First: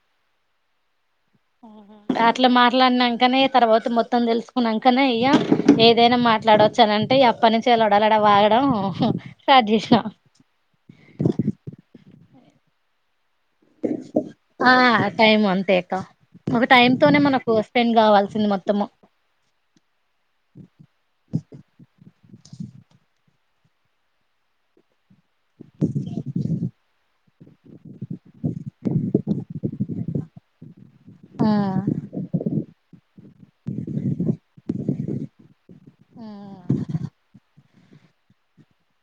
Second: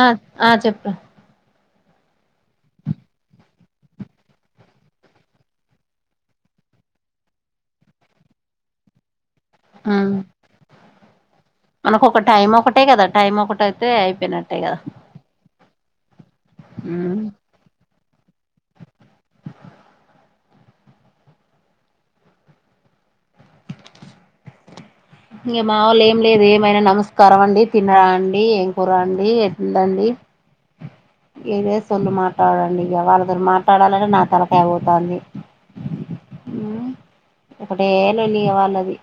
ఆ ఆ చెప్పు ఓహో అట్లా మాట్లాడినాకనే తర్వాత మొత్తం తెలుసుకున్నాకనే అయ్యా ఏదైనా మాట్లాడవచ్చు అనంటే అప్పటి నుంచిలడలడ వాగడం స్టార్ట్ చేస్తా మనక ఒక టైం ఒకటే కదా టైం ఒకటైతే అయిపోయినట్టే ఆ కదా టైం అంతే ఒక టైమ్ తోనే మనకు స్పెండ్ కావాల్సింది మొత్తము ఇంక మా వాళ్ళ ఏం లేదు ఏమనా నమస్కారం అండి తినరా అండి ఏం కురండి ఎందండి ఏద సొల్లు మాట్లాడండి ఇక వాళ్ళతో మాట్లాడాలంటే నా తలక పోతంది ఇక్కడ ఏళ నీ వాళ్ళది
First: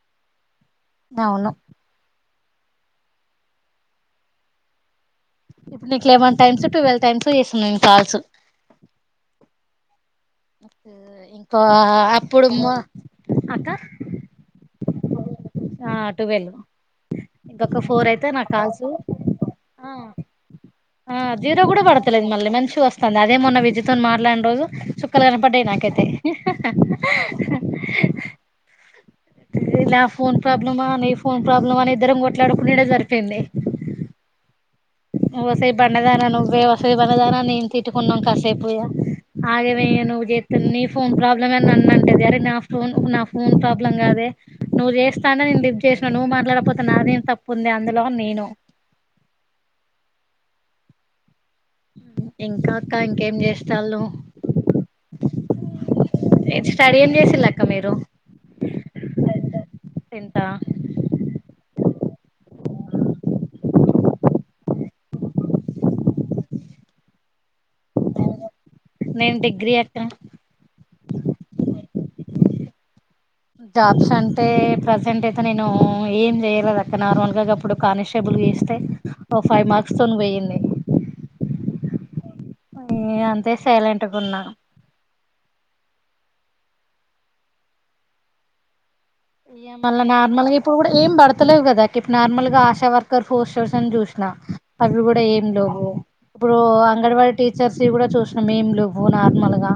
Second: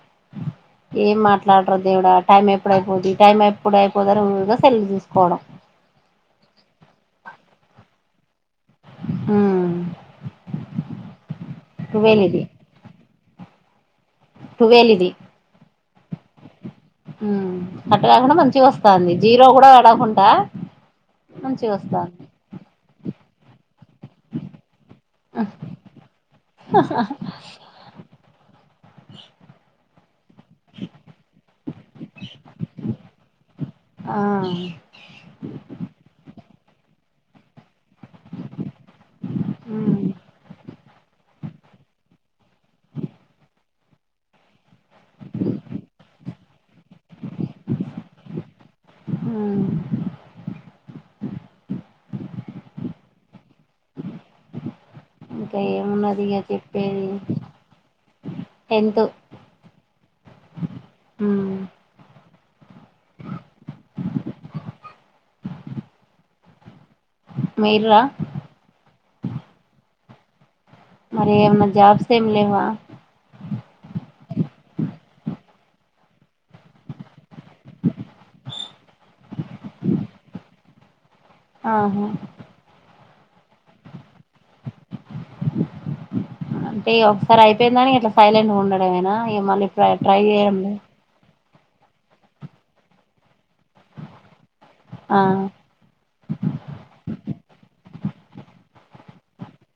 ఏం అవును మాట్లాడరు దేవుడ టైం ఎప్పుడైపోది టైం ఎప్పుడయిపోదారో ఊరుగా సెల్ చూసుకోవడం ఇప్పుడు నీకు లెవెన్ టైమ్స్ ట్వెల్వ్ టైమ్స్ చేస్తున్నా నేను కాల్స్ మ్మ్ ఇంకా ఇది అప్పుడు అక్క వేలిది ఆ ట్వెల్వ్ ఇంకొక అట్ట ఫోర్ అయితే కాకుండా నా మంచి వస్తాంది కాల్స్ జీరో కూడా వడకుండా ఆ జీరో కూడా పడతలేదు మళ్ళీ మంచి వస్తుంది అదే మొన్న విజితుని మాట్లాని రోజు చుక్కలు కనపడ్డాయి నాక క ఫోన్ ప్రాబ్లమ్ నీ ఫోన్ ప్రాబ్లం అని ఇద్దరం కొట్లాడుకునే జరిపింది ఆ ఒసేయ్ బండదాన బే ఒసేయ్ బండా ధన నేను తి పెట్టుకున్నాం కాసేపుయ ఇగ ఆగేమ నువ్వు చే నీ ఫోన్ ప్రాబ్లమే అని నాను అంటది అరే నా ఫోన్ నా ఫోన్ ప్రోబ్ బ్ం కాదే నువ్వు చేస్తా అంట నే లిఫ చేసినా నువ్వు మాట్లాడకపోతే నాదేం తప్పు ఉంది అందులో అని నేను హ్మ్ ఇంకా అక్క ఇంకేం చేస్తాలు ఇంకా ఏమున్నది ఇగా చెప్పేది ఏం చేసిళ్ళు అక్క మీరు అంతే టెన్త్ హ మీర్రా నేను డిగ్రీ అక్క మరి ఏ జాబ్స్ ఏం లేవా జాబ్స్ అంటే ప్రసెంట్ అయితే నేను ఏం చెయలేదు అక్క నార్మల్ గా అప్పుడు కానిస్టేబుల్ కి వేస్తే ఓ ఫైవ్ మార్క్స్ తోని పోయింది ఆహా నే అంతే సైలెంట్గా ఉన్నా అంటే ఒకసారి అయిపోయిందని ఇట్లా సైలెంట్ గా ఉండదు ఏమైనా ఈ మళ్ళీ ట్రై చేయండి ఆస్తలేవు కదా ఇప్పుడు నార్మల్ గా ఆశా వర్కర్ పోస్ట్ కోసం చూసిన అవి ఆ కూడా ఏం లేవు ఇప్పుడు అంగడన్ వాడి టీచర్ కూడా చూసినా ఏం లేవు నార్మల్ గా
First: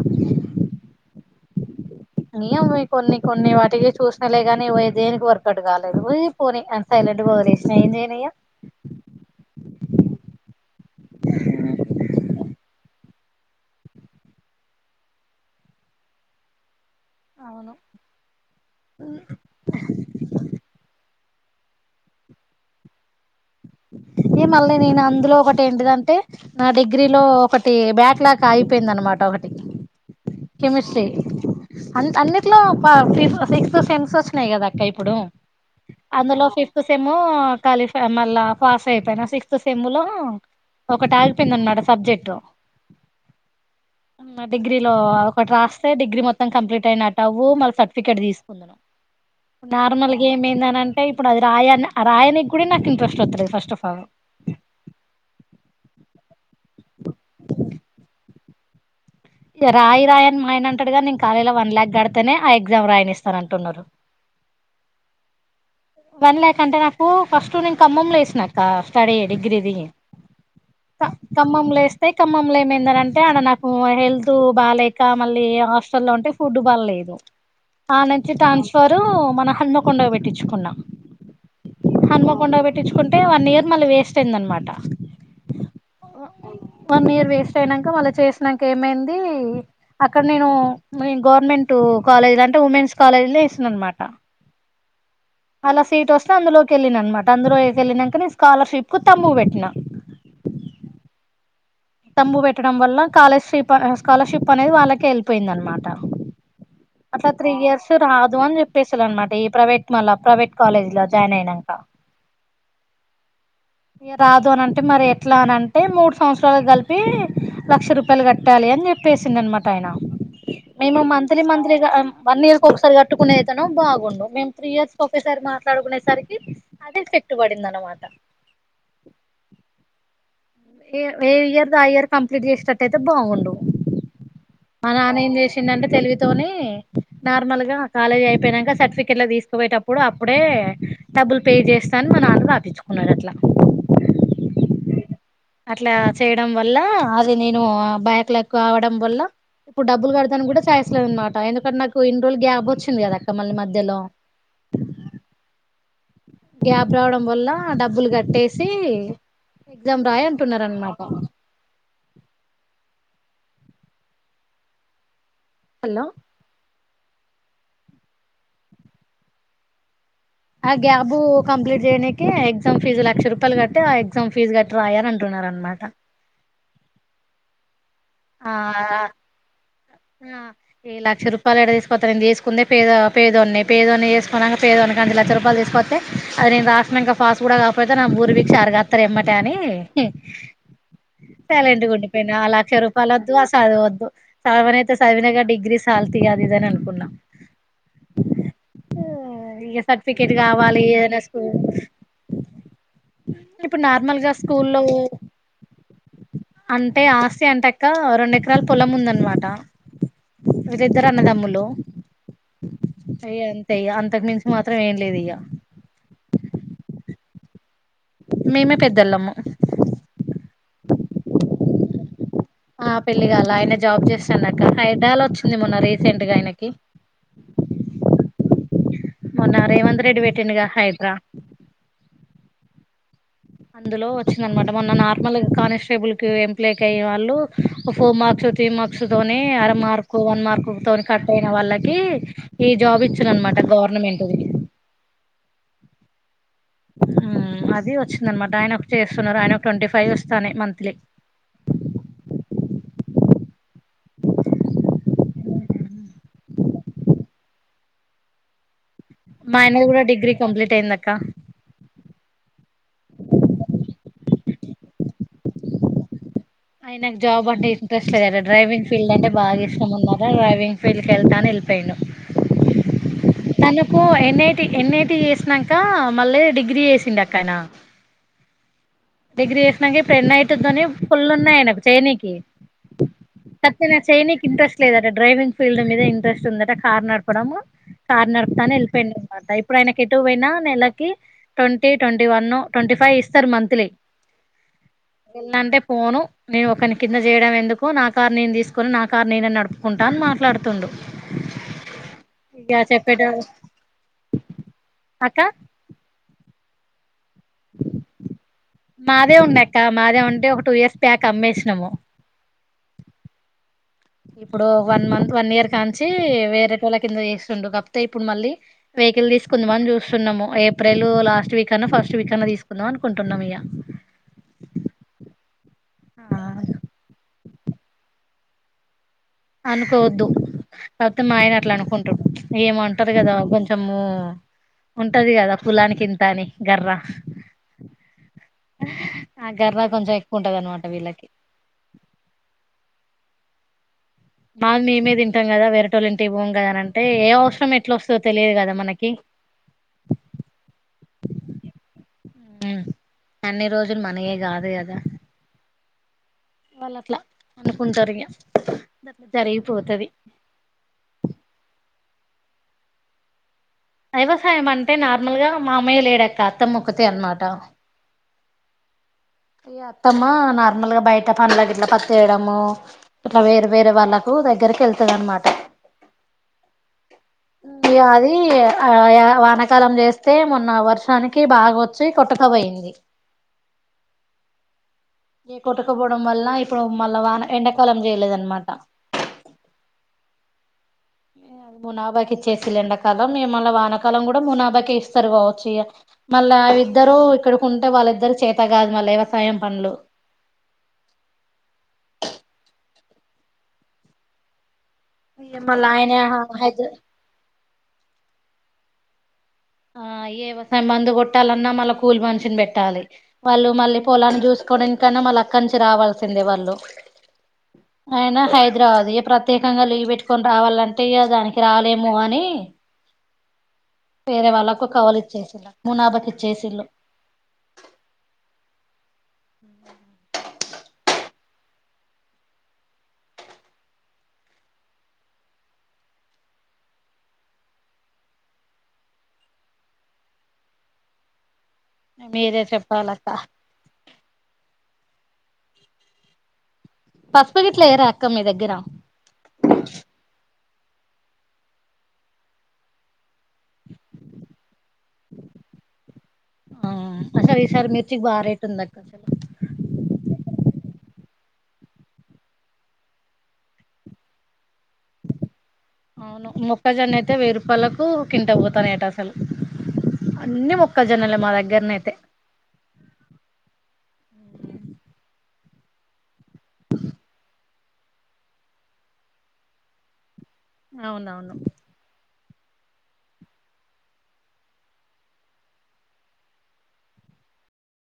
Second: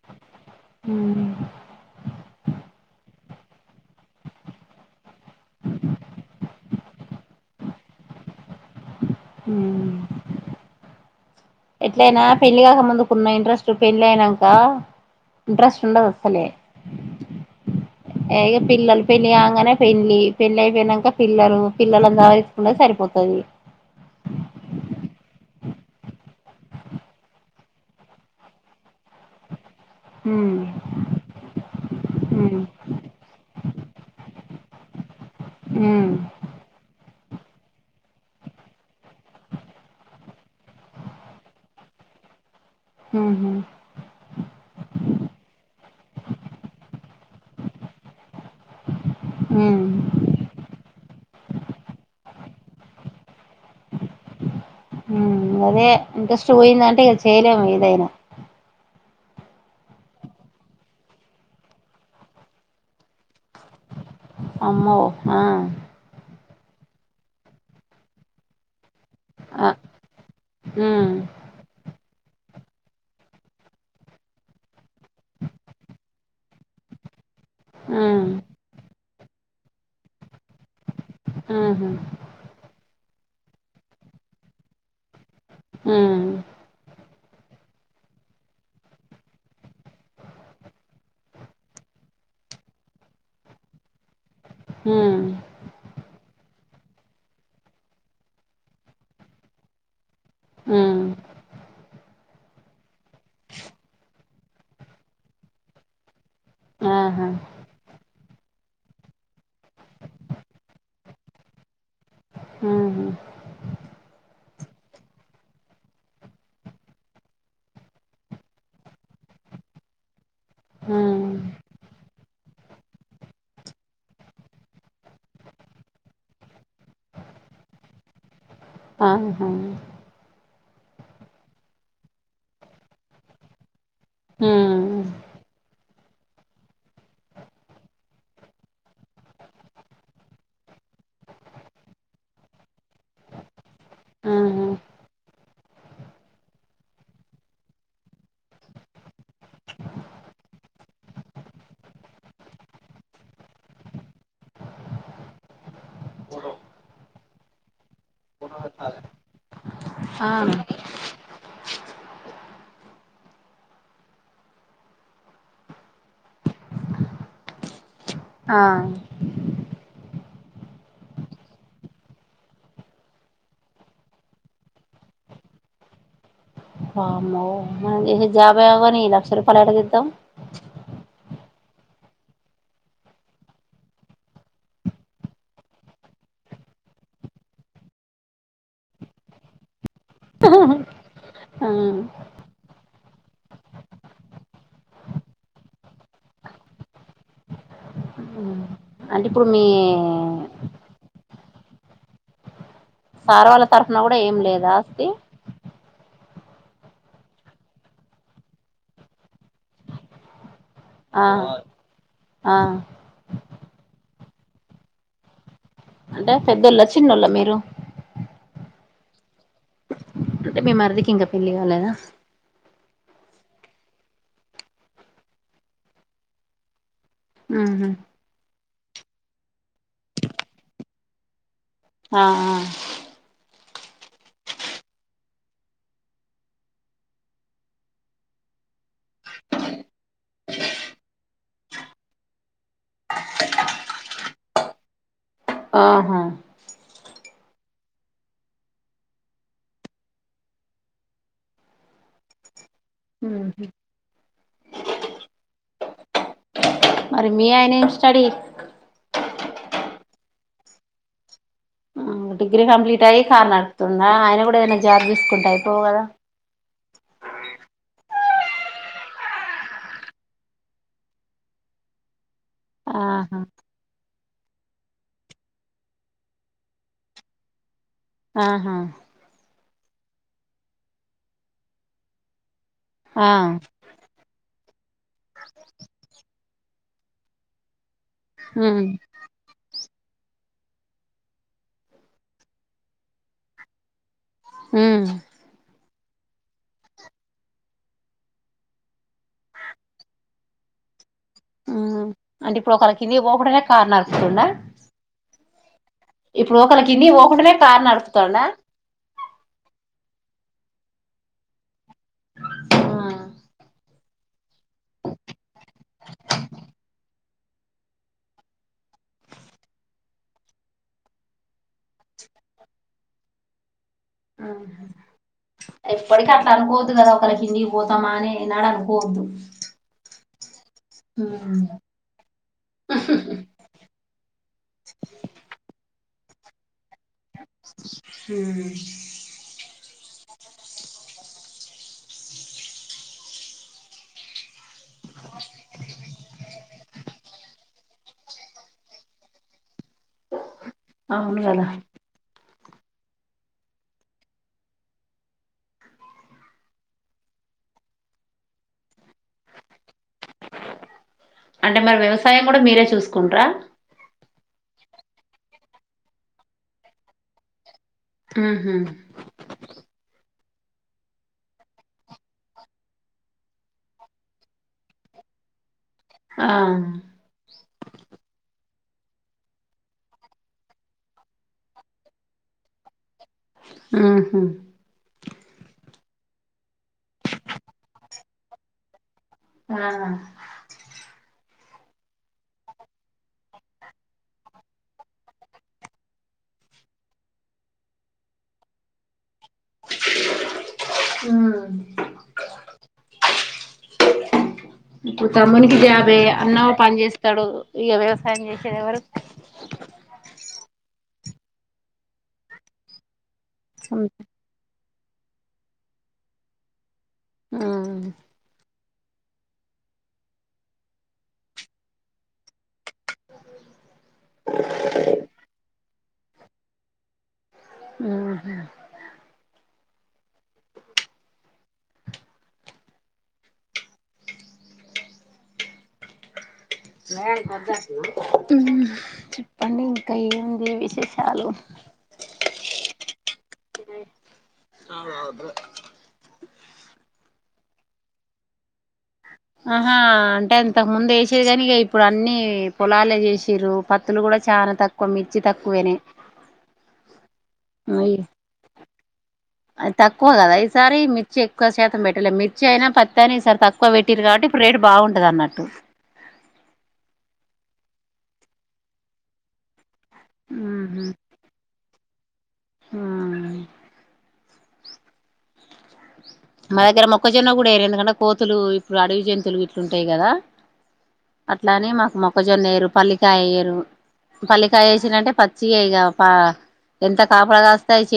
హ్మ్ ఏవో అవి కొన్ని కొన్ని వాటికి చూసినలేగాని ప దేనికి వర్కౌట్ కాలేదు పోనీ అనీ సైలెంట్ గా సైలెంట్ గా ఒదిలేసిన ఏం చేయను ఇగ హ్మ్ ఉన్న ఇంట్రెస్ట్ పెళ్ళి అయినాక ఇంట్రెస్ట్ ఉండదు అసలే అవును ఇక పిల్లలు పెళ్ళి కాంగానే పెండ్లి పెండ్లి అయిపోయినాక పిల్లలు పిల్లలనీ సవరించుకునేదే సరిపోతది ఇగ మళ్ళీ నేను అందులో ఒకటి ఏంటిదంటే నా డిగ్రీ లో ఒకటి బ్యాక్లాగ ఆగిపో పోయిందనమాట ఒకటి ఉమ్ కెమిస్ట్రీ ఉమ్ అన్నిట్లో ఫ ఫిఫ్త్ సెమ్స్ వచ్చినాయి కదా ఇంక ఇప్పుడు ఉమ్ అందులో ఫిఫ్త్ సెమ్ క్వాలిఫై మళ్ళా పాస్ అయిపోయిన సిక్స్త్ సెమ్ లో ఒకటాగిపోయింది అన్నమాట సబ్జెక్ట్ ఉహు డిగ్రీలో ఒకటి రాస్తే డిగ్రీ మొత్తం కంప్లీట్ అయినట్టు మళ్ళ సర్టిఫికెట్ తీసుకున్నా ఉమ్ నార్మల్ గా ఏమైందని అంటే ఇప్పుడు అది రాయ రాయనికి కూడా నాకు ఇంట్రెస్ట్ వస్తలేదు ఫస్ట్ ఆఫ్ ఆల్ అదే ఇంట్రెస్ట్ పోయిందంటే ఇక చేయలేం ఏదైనా రాయి రాయని మా ఆయన అంటాడుగానీ నేను కాలేజీ లో వన్ ల్యాక్ కడితేనే ఆ ఎగ్జామ్ రాయనిస్తారు అంటున్నారు అమ్మో ఆ వన్ ల్యాక్ అంటే నాకు ఫస్ట్ నేను కమ్మమ్ల చేసినక్క [unintelligible] ఆ డిగ్రీది ఉమ్ ఖమ్మం లో చేస్తే తే ఖమ్మం లో ఏమైందనంటే ఆడ నాకు హెల్త్ బాలేక మళ్ళీ హాస్టల్లో ఉంటే ఫుడ్ పడలేదు ఉమ్ ఆనుంచి ట్రాన్స్ఫర్ మన హనుమకొండ కి పెట్టించుకున్నా ఉహు హన్మకొండ కి పెట్టించుకుంటే వన్ ఇయర్ మళ్ళీ వేస్ట్ అయిందనమాట హ్మ వేస్ట్ అయినాక మళ్ళ చేసినాక ఏమైందీ అక్కడ నేను గోర్మెంటు కాలేజ్ లేదంటే ఉమెన్స్ కాలేజ్ లో చేసింది అనమాట హ కెళ్ళినా అనమాట అందులో కెళ్ళినాక నేను స్కాలర్షిప్ కు తమ్ము పెట్టినా హూ తంబు పెట్టడం వల్ల కాలేజ్ స్కాలర్షిప్ అనేది వాళ్ళకే వెళ్ల్పోయింది అనమాట ఆహా అట్లా త్రీ ఇయర్స్ రాదు అని చెప్పేసరు అనమాట ఈ ప్రైవేట్ మళ్ళ ప్రైవేట్ కాలేజీ లో జాయిన్ అయినాక ఉహు రాదు అనంటే మరి ఎట్లా అనీ అంటే మూడు సంవత్సరాలకి కలిపి పి లక్ష రూపాయలు కట్టాలి అని చెప్పేసిండు అనమాట ఆయన మేము ఉమ్ మంత్లీ మంత్లీగా వన్ ఇయర్ ఒకసారి కట్టుకునేదైతనో బాగుండు మేము త్రీ ఇయర్స్ ఒకేసారి మాట్లాడుకునేసరికి అది ఎఫెక్ట్ పడింది దనమాట ఆహా ఏ ఇయర్ ది ఆ ఇయర్ కంప్లీట్ చేసేటట్టయితే బాగుండు మా ఉమ్ నాన్న ఏం చేసిండంటే తెలివితోని నార్మల్ గా కాలేజీ అయిపోయినాక సర్టిఫికెట్ తీసుకుపోయేటప్పుడు అప్పుడే డబ్బులు పే చేస్తాను మా నాన్న రాపించుకున్నాడు అట్లా ఆహా అట్లా చేయడం వల్ల అది నేను బ్యాక్ లక్ అవడం వల్ల ఇప్పుడు డబ్బులు కడతానికి కూడా ఛాయిస్ లేదు అనమాట ఎందుకంటే నాకు ఇన్ని రోజులు గ్యాబ్ వచ్చింది కదా అక్క మళ్ళీ మధ్యలో గ్యాబ్ రావడం వల్ల డబ్బులు కట్టేసి ఎగ్జామ్ రాయి ఆ అంటునారు అనమాట హలో ఆ ఆ గ్యాబ్ కంప్లీట్ చెయ్యనికి ఎగ్జామ్ ఫీజు లక్ష రూపాయలు కట్టి ఆ ఎగ్జామ్ పీజు కట్టి రాయాల అంటున్నా అది అన్నమాట వామ్మో మనం చేసే జాబ్ ఏమో గానీ ఈ లక్ష రూపాయలు ఏడ తే ఆ ఏ లక్ష రూపా రూపాలు ఏడ తీసుకత్త నేను చేసుకుందే పేద పేదోన్ని పేదోన్ని చేసుకోన్నాక పేదోని కానుంచి లక్ష రూపాయలు తీసుకస్తే అది నేను రాసినాంక పాస్ కూడా కాకపోతే నా బూరు పీకి చారు గాత్తారు ఎమ్మటే అని సైలెంట్గా ఉమ్ ఉండి పోయిన ఆ లక్ష రూపాయలు వద్దు ఆ చదువు వద్దు చదవ చదివినా గా డిగ్రీ సాల్ తి అది ఇది అని అనుకున్నా ఉమ్ ఆ అంటే ఇప్పుడు మీ ఇగ సర్టిఫికేట్ కావాలి ఏదైనా స్కూల్ సార్ వాళ్ళ ఇప్పుడు తరఫున కూడా నార్మల్ గా ఏం లేదా స్కూల్లో ఆస్తి అంటే ఆస్తి అంటే అక్క రెండు ఎకరాల పొలం ఉంది అన్నమాట వీరు ఇద్దరు ఆ అన్నదమ్ములు ఆ ఇగ అంతే ఇగ అంతకు మించి మాత్రం ఏం లేదు ఇగ అంటే పేదోళ్ల చిన్నోళ్ళ మీరు మేమే పెద్దోళ్ళము అంటే మీ మర్ది కి ఇంకా పెళ్ళి కాలేదా ఆ పెళ్లిగాలే ఆయన జాబ్ చేస్తుండు అక్క హైడ్రా లో వచ్చింది మొన్న రీసెంట్ గా ఆయనకి హుహు మొన్న రేవంత్ రెడ్డి బెట్టిండు గా హైడ్రా ఆ ఆ అందులో వచ్చింది అనమాట మొన్న నార్మల్ కానిస్టేబుల్ కి ఎంప్లిక్ అయే వాళ్ళు ఫోర్ మార్క్స్ త్రి మార్క్స్ తోని అర మార్కు వన్ మార్కు తోని కట్ అయిన వాళ్ళకి ఈ జాబ్ ఇచ్చిళ్ళు అనమాట అంటే గవర్నమెంట్ ది ఆహా ఆ అది వచ్చింది అనమాట ఆయన చేస్తున్నారు ఆయన ట్వంటీ ఫైవ్ వస్తానై మంత్లీ మరి మీ అయన ఏమ్ స్టడీ మా ఆయనది కూడా డిగ్రీ కంప్లీట్ అయింది అక్క ఆ డిగ్రీ కంప్లీట్ అయ్యి కారు నడుపుతుండా ఆయన కూడా ఏదైనా జాబ్ చుసుకుంటే అయిపోవు కదా ఆయన కు జాబ్ అంటే ఇంట్రెస్ట్ లేదు డ్రైవింగ్ ఫీల్డ్ అంటే బాగా ఇష్టం అన్నమాట డ్రైవింగ్ ఫీల్డ్ కు వెళ్తా అని వెల్ లీపెండు ఆహా తనకు ఎన్ ఐ టి ఎన్ఐటి చేసినాంక మళ్ళీ డిగ్రీ చేసిండు అక్క ఆయన ఆహా డిగ్రీ చేసినంకా పెళ్ళి అయితాదని పుల్ ఉన్నాయి ఆయనకు చేైనికి ఆ గట్లనే చేయినికి ఇంట్రెస్ట్ లేదట డ్రైవింగ్ ఫీల్డ్ మీద ఇంట్రెస్ట్ ఉందట కారు నడపడం కారు నడపుతా అని ఉమ్ వెళ్ళిపోయిండు అనమాట ఇప్పుడు ఆయనకి ఏటూ పోయినా నెలకి twenty, twenty one twenty five ఇస్తారు మంత్లీ ఉమ్ ఫోను నేను ఒకని కింద చేయడం ఎందుకు నా కారు నేను తీసుకొని నా కారు నేనే నడుపుకుంటా అని మాట్లాడుతుండు ఉమ్ అంటే ఇప్పుడు ఇగ ఒకళ చెప్పేట కిందికి పోకుండానే కార్ నడుపుతుండా అక్క ఇప్పుడు ఒకలా కిందికి పో మాదే ఉండక్క మాదే ఉంటే ఒక టూ ఇయర్స్ బ్యాక్ అమ్మేసినాము ఇప్పుడు వన్ మంత్ వన్ ఇయర్ కాంచి వాటేటోలు కింద చేస్తుండు కాకపోతే ఇప్పుడు మళ్ళీ వెహికల్ తీసుకుందాం మని చూస్తున్నాము ఏప్రిల్ లాస్ట్ వీక్ అ ఫస్ట్ ఫస్ట్ వీక్ అన్న తీసుకుందాం అనుకుంటున్నాం ఇక ఎప్పడికి అట్లా అనుకోవద్దు కదా ఒకల కిందికి పోతామానే ఏనాడూ అనుకోవద్దు అనుకోవద్దు కాకపోతే మా ఆయన ఉమ్ అట్లా అనుకుంటారు ఏమంటారు కదా కొంచము ఉంటది కదా కులాని కింతాని గర్ర ఆ గర్రా కొంచెం ఎక్కువ ఉంటది అనమాట వీళ్ళకి మాది మేమీ తింటాం కదా వేరేటళ్లు ఇంటి పోము కదా అంటే ఏ అవసరం ఎట్లా వస్తుందో తెలియదు కదా మనకి అవును కదా అన్ని రోజులు మనయే కాదు కదా వాళ్ళు అట్లా అనుకుంటారు ఇక అట్లా జరిగిపోతది అంటే మరి వ్యవసాయం కూడా మీరే చూసుకుంటరా వ్యవసాయం అంటే నార్మల్ గా మామయ్య లేడక్క అత్తమ్మ ముొక్కతే అనమాట ఉమ్మ్ అయ అత్తమ్మా నార్మల్గా బయట పనుల ఇట్లా పత్తి ఏరాడము ఇట్లా వేరే వేరే వాళ్ళలకు దగ్గరికి వెళ్తుంది అనమాట ఆ ఉ అది ఆ యా వానకాలం చేస్తే మొన్న వర్షానికి బాగా వచ్చి కొట్టుక పోయింది ఇ ఉహు కొట్టుకపోవడం వల్ల ఇప్పుడు మళ్ళా వాన ఎండాకాలం చేయలేదనమాట ఆ మునాభాకి ఇచ్చేసి ఎండాకాలం మేమల్ల వానకాలం కూడా మునాభాకి ఇస్తారు కావచ్చు మళ్ళా ఇద్దరు ఇక్కడకి ఉంటే వాళ్ళిద్దరు చేత కాదు మళ్ళీ వ్వెవా వ్యవసాయం పనులు ఉమ్. ఇప్పుడు ఇగ తమ్మునికి మళ్ళ జాబ్ ఆయనే ఏ అన్న హైద్ పని చేేస్తాడు ఇక వ్యవసాయం చేసేది ఎవరు ఆ వ్యవసాయం మందు కొట్టాలన్నా మళ్ళా కూలి మనిషిని పెట్టాలి వాళ్ళు మళ్ళీ ఉమ్, పొలాన్ని చూసుకోవడానికన్నా మళ్ళీ అక్కడి నుంచి రావాల్సిందే వాళ్ళు మ్మ్ ఇది రాదు ప్రత్యేకంగా లీవ్ పెట్టుకని రావాలంటే ఇ దానికి రాలేము అని వేరే వాళ్ళకు కవులు ఇచ్చేసిళ్ళ మునాభకి ఇచ్చేసిల్లు ఉహు ఉ చెప్పండి ఇంకా ఏంది విశేషాలు మీరే చెప్పాలక్క [unintelligible] పసుపు గట్లేయరా అక్క మీ దగ్గర ఆహా అంటే అంతకు ముందు వేసేది కాని ఇగ ఇప్పుడు అన్నిీ పొలాలే చేసి రు పత్తులు కూడా చాలా తక్కువ మిర్చి తక్కువేనే ఆ అసలు ఈ సారి ఉయ్, మిిర్చికి బా రేట్ ఉంది అం అది తక్కువ కదా ఈసారి మిర్చి ఎక్కువ శాతం పెట్టాలే మిర్చి అయినా పత్తి అని ఈసారి తక్కువ పెట్టటిారు కాబట్టి రేటు బావుంటది అన్నట్టు మొక్కజొన్న అయితే వెయ్యి రూపాయలకు క్వింటాల్ పోతున్నాయ్ ఆట అసలు అన్ని ఉహు మొక్క జొన్నలే మా దగ్గరనే ఆ మా దగ్గర మొక్కజొన్న కూడా వేరు ఎందుకంటే కోతులు ఇప్పుడు అడవి జంతువులు ఇట్లుంటాయి కదా అవునవును క్కజొన్నయ్యరు పల్లికాయ ఏయ్యరు పల్లికాయ వేసినంటే పచ్చిగా ఇక ఎంత కాపల కాస్తాయి